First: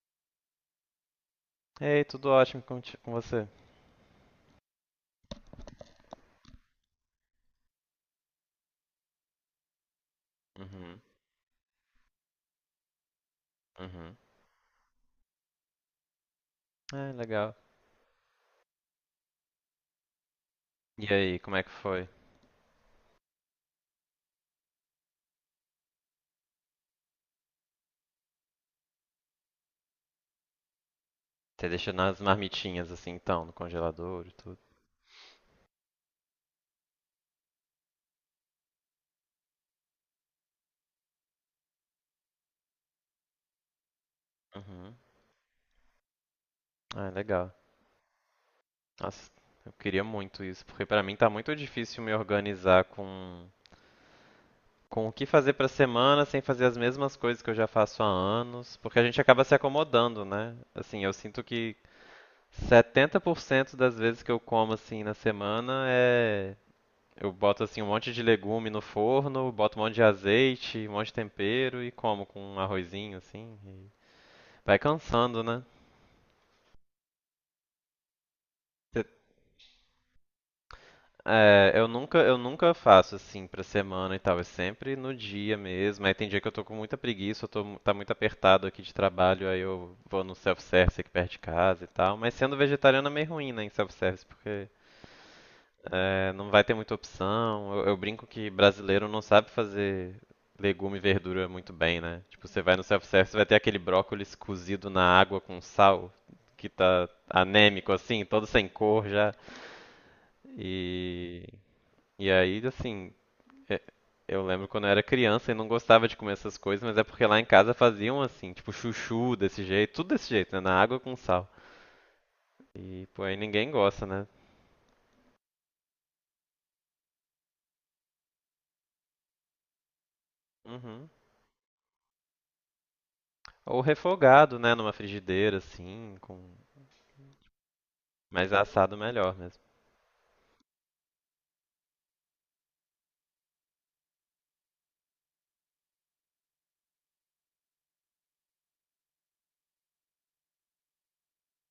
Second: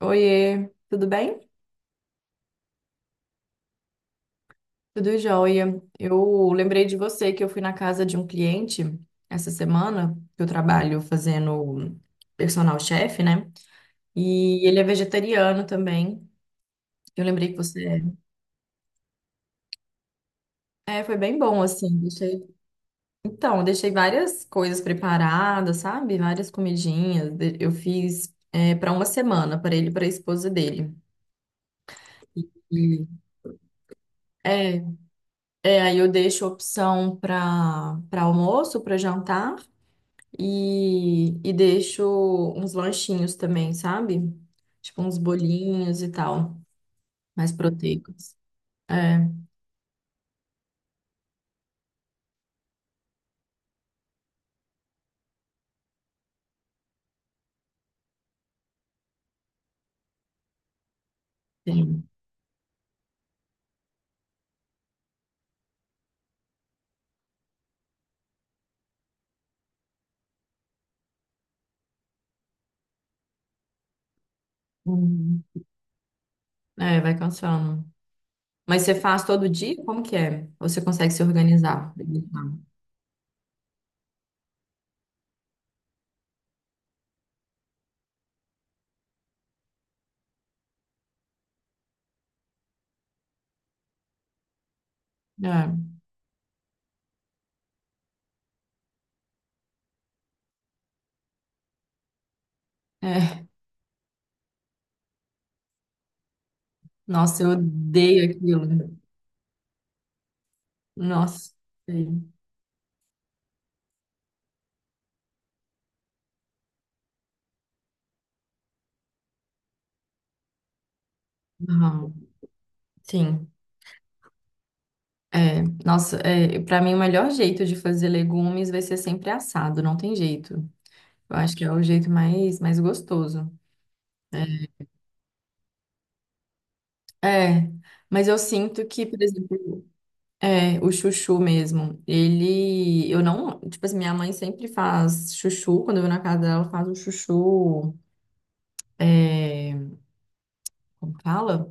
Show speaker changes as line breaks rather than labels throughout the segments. Oiê, tudo bem?
Ei, tudo ótimo com você?
Tudo jóia. Eu lembrei de você que eu fui na casa de um cliente essa semana, que eu
Uhum,
trabalho fazendo personal chef, né?
uhum.
E ele é vegetariano também.
É,
Eu lembrei
legal.
que você é. É,
E
foi
aí,
bem
como é
bom,
que
assim.
foi?
Então, eu deixei várias coisas preparadas, sabe? Várias comidinhas. Eu fiz para uma semana, para ele e para a esposa dele.
Você deixou nas marmitinhas
E
assim, então, no congelador e tudo?
é, aí eu deixo opção para almoço, para jantar. E deixo uns lanchinhos também, sabe?
Uhum.
Tipo uns bolinhos e tal,
Ah, é
mais
legal.
proteicos.
Nossa,
É,
eu queria muito isso, porque pra mim tá muito difícil me organizar com o que fazer pra semana sem fazer as mesmas coisas que eu já faço há anos, porque a gente acaba se acomodando, né? Assim, eu sinto que
tem.
70% das vezes que eu como assim na semana é eu boto assim um monte de legume no forno, boto um monte de azeite, um monte de tempero e como com um arrozinho assim. Vai cansando,
Uhum.
né?
É, vai cansando. Mas você
Cê-
faz todo dia? Como que é? Ou você consegue se
É, eu
organizar?
nunca, eu nunca faço assim pra semana e tal, é sempre no dia mesmo. Aí tem dia que eu tô com muita preguiça, tá muito apertado aqui de trabalho, aí eu vou no self-service aqui perto de casa e tal. Mas sendo vegetariano é meio ruim, né, em self-service, porque é, não vai ter muita opção. Eu brinco que brasileiro não sabe fazer legume e verdura muito bem, né? Tipo, você vai no
É,
self-service, vai
é.
ter aquele brócolis cozido na água com sal, que tá
Nossa, eu
anêmico assim,
odeio
todo sem
aquilo.
cor já. E,
Nossa. Sei.
e aí, assim, é- eu lembro quando eu era criança e não gostava de comer essas coisas, mas é porque lá em casa faziam assim, tipo chuchu desse jeito, tudo desse jeito, né? Na água com sal.
Aham.
E, pô, aí
Sim.
ninguém gosta, né?
É, nossa, para mim o melhor jeito de fazer legumes vai ser sempre assado, não tem jeito.
Uhum.
Eu acho que é o jeito mais gostoso.
Ou refogado, né? Numa frigideira, assim, com...
É, mas eu
Mas é
sinto
assado
que, por
melhor mesmo.
exemplo, o chuchu mesmo, ele, eu não, tipo assim, minha mãe sempre faz chuchu, quando eu vou na casa dela, ela faz o chuchu, é, como fala?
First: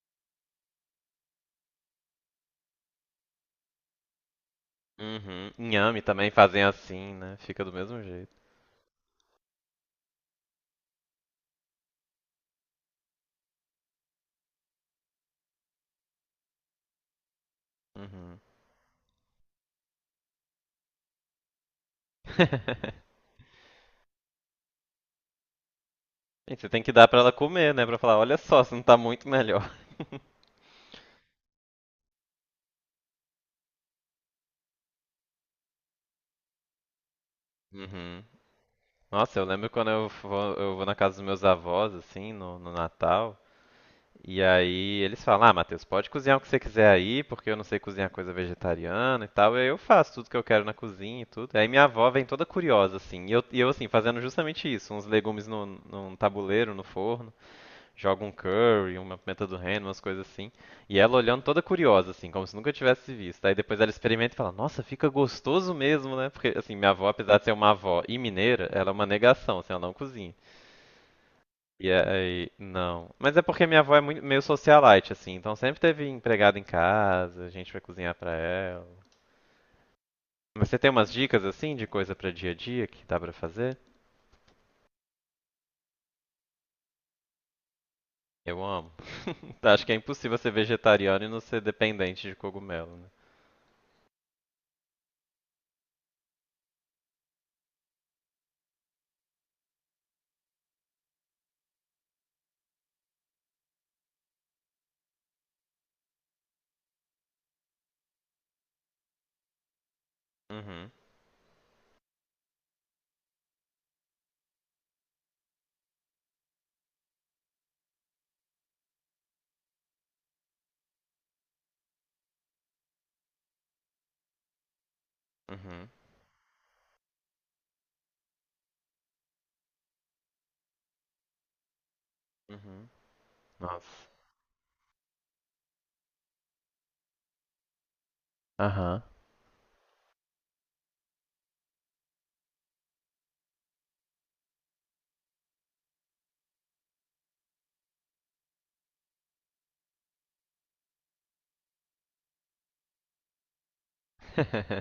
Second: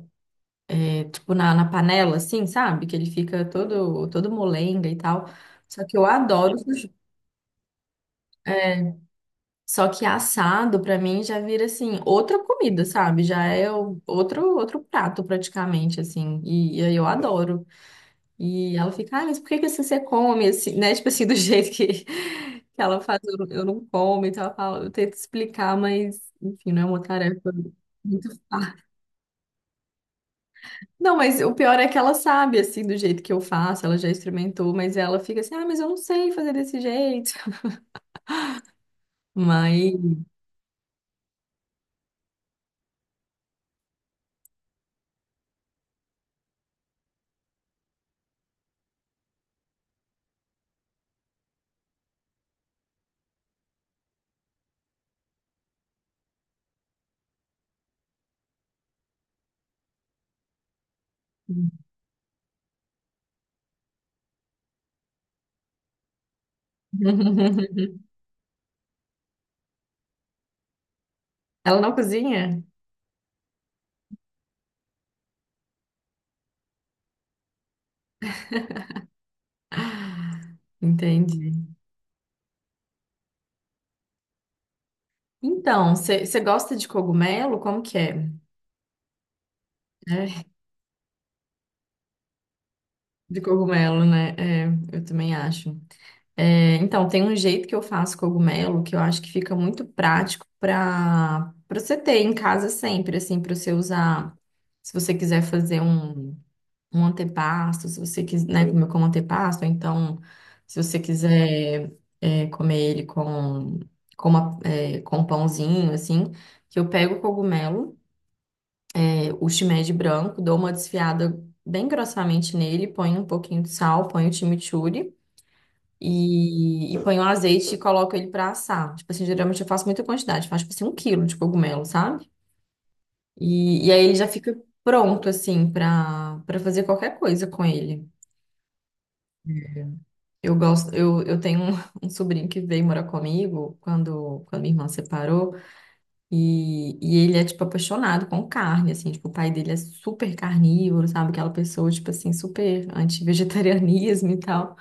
Tipo, na panela, assim, sabe? Que ele fica todo, todo molenga e tal,
Uhum.
só que
Inhame
eu
também
adoro
fazem
chuchu,
assim, né? Fica do mesmo jeito.
só que assado, pra mim, já vira, assim, outra comida, sabe? Já é outro, outro prato, praticamente, assim, e aí eu adoro.
Uhum.
E ela fica, ah, mas por que que assim você come, assim, né? Tipo assim, do jeito que ela faz, eu não como. Então ela fala, eu tento explicar, mas,
Gente, você
enfim, não
tem
é
que
uma
dar pra ela
tarefa
comer, né? Pra falar,
muito
olha só, você não
fácil.
tá muito melhor.
Não, mas o pior é que ela sabe, assim, do jeito que eu faço, ela já experimentou, mas ela fica assim, ah, mas eu não sei fazer desse jeito.
Uhum. Nossa, eu lembro quando
Mas.
eu vou na casa dos meus avós, assim, no Natal. E aí eles falam, ah, Matheus, pode cozinhar o que você quiser aí, porque eu não sei cozinhar coisa vegetariana e tal. E aí eu faço tudo que eu quero na cozinha e tudo. Aí minha avó vem toda curiosa, assim. E eu assim, fazendo justamente isso, uns legumes num tabuleiro, no forno. Joga um curry, uma pimenta do reino, umas coisas assim. E ela olhando toda curiosa, assim, como se nunca tivesse visto. Aí depois ela experimenta e fala, nossa, fica gostoso mesmo, né? Porque, assim, minha avó, apesar de ser uma avó e mineira, ela é uma negação, assim, ela não cozinha.
Ela
E
não
aí,
cozinha?
não. Mas é porque minha avó é muito, meio socialite, assim, então sempre teve empregada em casa, a gente vai cozinhar pra ela. Mas você tem umas dicas,
Entendi.
assim, de coisa pra dia a dia que dá pra fazer?
Então, você gosta de cogumelo? Como que é?
Eu amo. Acho que é impossível
É,
ser vegetariano e não ser dependente de cogumelo, né?
de cogumelo, né? É, eu também acho. É, então, tem um jeito que eu faço cogumelo que eu acho que fica muito prático para você ter em casa sempre, assim, para você usar. Se você quiser fazer um antepasto, se você quiser, né, comer como antepasto, ou então, se
Uhum,
você quiser comer ele com um pãozinho, assim, que eu pego o cogumelo, o shimeji branco, dou uma desfiada bem grossamente nele, ponho um pouquinho de sal, ponho o chimichurri.
uhum,
E ponho azeite e coloco ele pra assar. Tipo assim, geralmente eu faço muita quantidade, faço tipo assim 1 quilo de cogumelo, sabe?
uhum. Nossa.
E aí ele já fica pronto, assim, pra fazer qualquer coisa com ele.
Aham.
Eu gosto, eu tenho um, um sobrinho que veio morar comigo quando minha irmã separou, e ele é, tipo, apaixonado com carne, assim, tipo, o pai dele é super carnívoro, sabe? Aquela pessoa, tipo assim, super anti-vegetarianismo e tal.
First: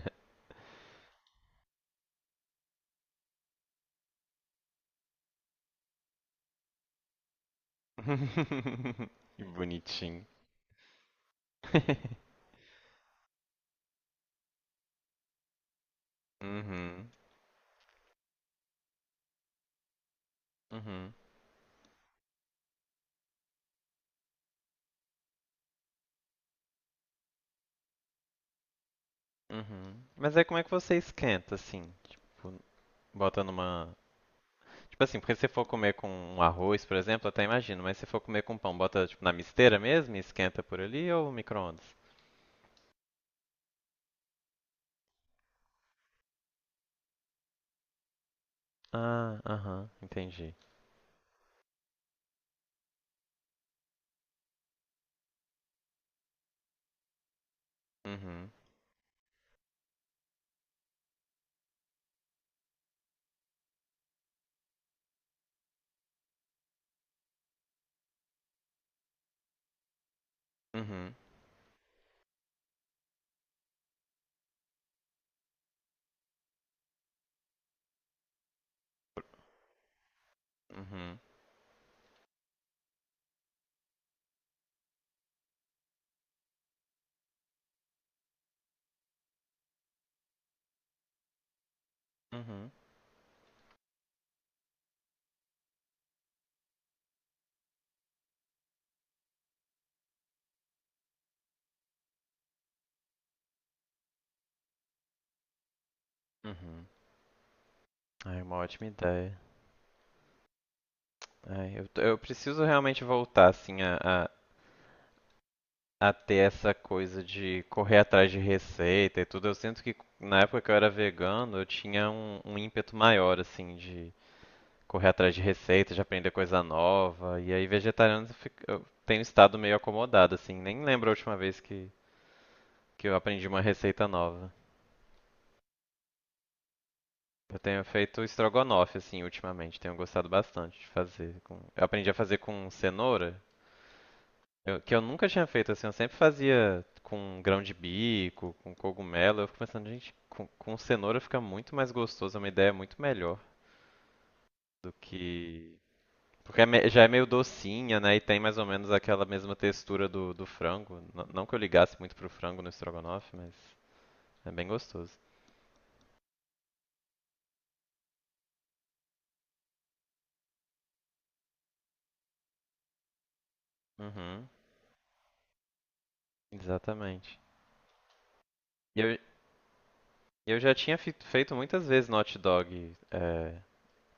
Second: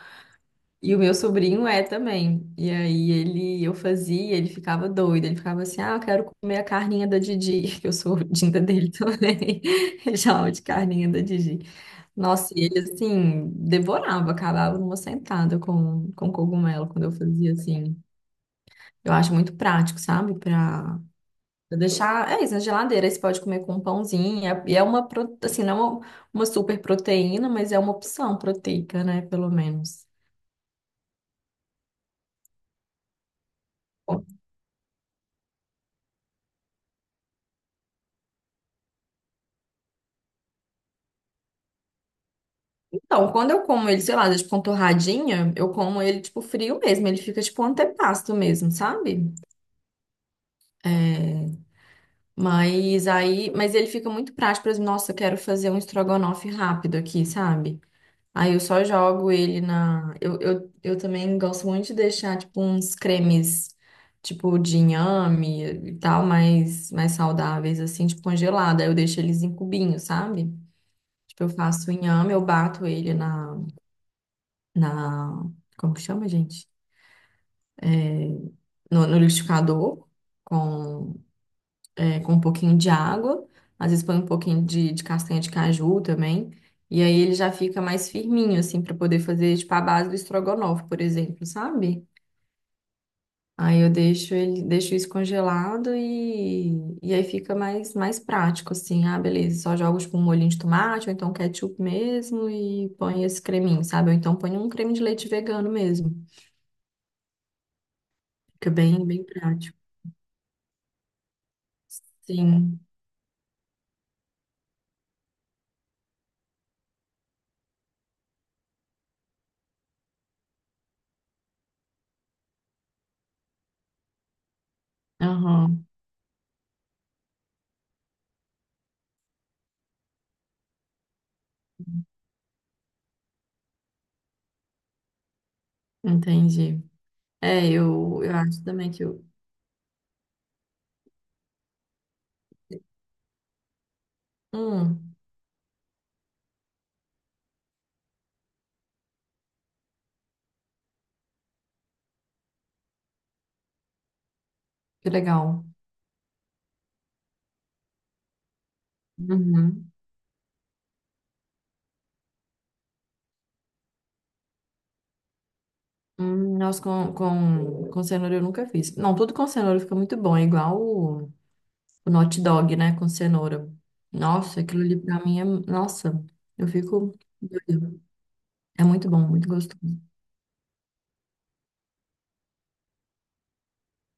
E o meu sobrinho é também. E aí ele, eu fazia, ele ficava doido. Ele ficava assim, ah, eu quero comer a carninha da Didi, que eu sou dinda dele
Que
também. Ele
bonitinho.
chamava de carninha da Didi. Nossa, e ele assim, devorava, acabava numa sentada com cogumelo quando
Uhum,
eu fazia assim. Eu acho muito prático, sabe? Pra,
uhum,
pra deixar. É isso, na geladeira. Aí você pode comer com um pãozinho. E é uma, assim, não é uma, uma super proteína, mas é uma opção proteica, né? Pelo
uhum.
menos.
Mas aí como é que você esquenta, assim? Tipo, bota numa... Tipo assim, porque se você for comer com um arroz, por exemplo, eu até imagino, mas se for comer com pão, bota tipo na misteira mesmo e esquenta por ali ou micro-ondas?
Então, quando eu como ele, sei lá, tipo, com torradinha, eu como ele, tipo, frio mesmo. Ele fica, tipo, um antepasto mesmo, sabe?
Ah, aham, entendi.
É, mas aí... Mas ele fica muito prático. Por exemplo, nossa, eu quero fazer um estrogonofe rápido aqui, sabe?
Uhum,
Aí eu só jogo ele na... Eu também gosto muito de deixar, tipo, uns cremes, tipo, de inhame e tal, mais saudáveis, assim, tipo, congelado. Aí eu deixo eles em cubinhos, sabe?
uhum,
Tipo, eu faço o inhame, eu bato ele na, como que chama, gente? No liquidificador, com,
uhum,
com um pouquinho de água, às vezes põe um pouquinho de castanha de caju também, e, aí ele já fica mais firminho, assim, para poder fazer, tipo, a base do estrogonofe, por exemplo, sabe?
uhum,
Aí eu deixo ele, deixo isso congelado e aí fica mais prático, assim, ah, beleza, só jogo, tipo, um molhinho de tomate, ou então ketchup mesmo, e põe esse creminho, sabe? Ou então põe um creme de leite vegano mesmo.
uhum. Ai, uma
Fica
ótima
bem, bem
ideia.
prático.
Ai, eu preciso
Sim,
realmente voltar, assim, a ter essa coisa de correr atrás de receita e tudo. Eu sinto que na época que eu era vegano, eu tinha um ímpeto maior, assim, de correr atrás de
aham,
receita, de aprender coisa nova. E aí, vegetariano, eu tenho estado meio acomodado, assim. Nem lembro a última vez que eu aprendi uma receita nova.
entendi.
Eu
É,
tenho feito
eu acho também
estrogonofe,
que
assim,
eu...
ultimamente. Tenho gostado bastante de fazer. Eu aprendi a fazer com cenoura. Que eu
Hum,
nunca tinha feito assim, eu sempre fazia com grão de bico, com cogumelo. Eu fico pensando, gente, com cenoura fica muito mais gostoso, é uma ideia muito melhor do
que legal.
que. Porque é já é meio docinha, né? E tem mais ou menos aquela mesma
Uhum.
textura do frango. Não que eu ligasse muito pro frango no estrogonofe, mas é bem gostoso.
Nossa, com cenoura eu nunca fiz. Não, tudo com cenoura fica muito bom, é igual o hot dog, né, com cenoura.
Uhum,
Nossa, aquilo ali pra mim é... Nossa, eu fico...
exatamente.
doida. É
E
muito
Eu,
bom, muito gostoso.
eu já tinha feito muitas vezes no hot dog é,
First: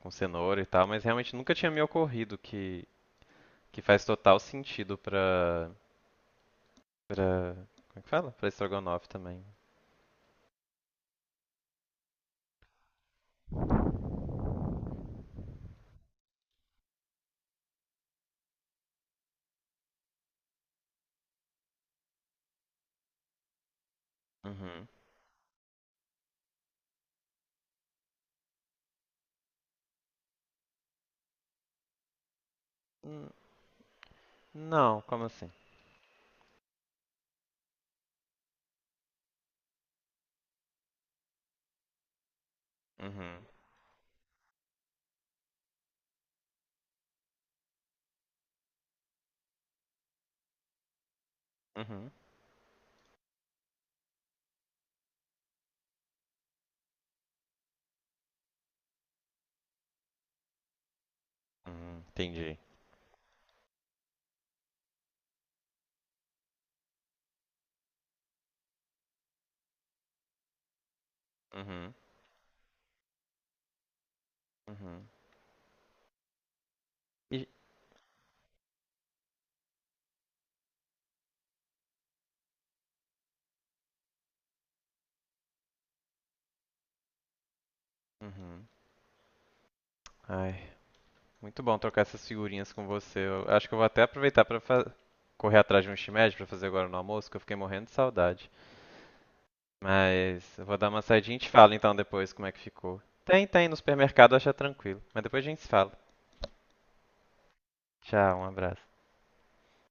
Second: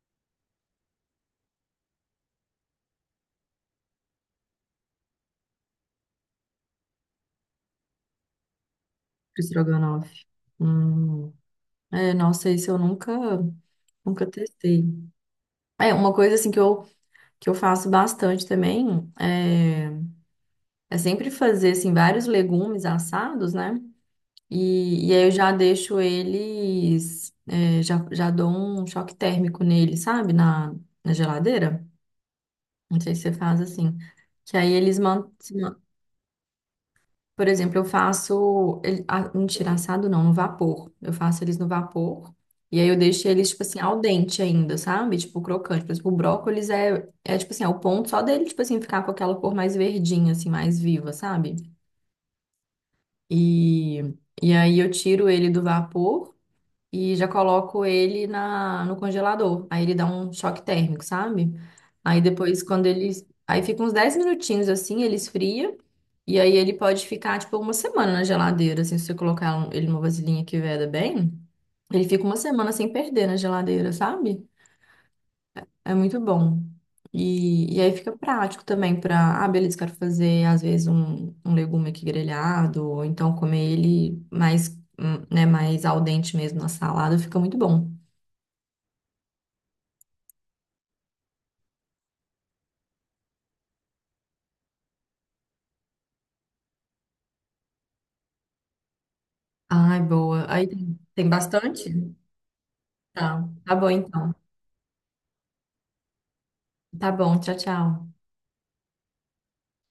com cenoura e tal, mas realmente nunca tinha me ocorrido que faz total sentido pra... Pra. Como é que fala? Pra estrogonofe também.
Estrogonofe. Hum. É, nossa, isso eu nunca, nunca testei. É, uma coisa assim que eu faço bastante também é sempre fazer assim vários legumes assados, né?
Uhum.
E aí eu já deixo eles, já dou um choque térmico nele, sabe? Na geladeira. Não sei se
N-
você faz assim. Que aí eles
Não, como assim?
mantêm. Por exemplo, eu faço. Ele, ah, mentira, assado não, no vapor. Eu faço eles no vapor. E aí eu deixo
Uhum.
eles, tipo assim, ao dente ainda, sabe? Tipo, crocante. Por exemplo, o brócolis é tipo assim, é o ponto só dele, tipo assim, ficar com aquela cor mais verdinha, assim, mais viva, sabe?
Uhum.
E, e aí eu tiro ele do vapor e já coloco ele no congelador. Aí ele dá um choque térmico, sabe?
Uhum.
Aí
Entendi.
depois, quando ele. Aí fica uns 10 minutinhos assim, ele esfria. E aí ele pode ficar, tipo, uma semana na geladeira. Assim, se você colocar ele numa vasilhinha que veda bem,
Uhum.
ele fica uma semana sem perder na geladeira, sabe?
Uhum.
É muito bom.
E.
E aí fica prático também para, ah, beleza, quero fazer às vezes um legume aqui grelhado, ou então comer ele mais, né, mais al dente mesmo na salada, fica muito bom.
Uhum. Ai, muito bom trocar essas figurinhas com você. Eu acho que eu vou até aproveitar pra correr atrás de um shimeji pra fazer agora no almoço, que eu fiquei morrendo de saudade.
Ai, boa.
Mas eu
Aí
vou dar uma
tem
saidinha e te falo
bastante?
então depois como é que ficou.
Tá.
Tem, tem, no
Tá bom
supermercado
então.
acha tranquilo. Mas depois a gente se fala.
Tá bom, tchau, tchau.
Tchau, um abraço.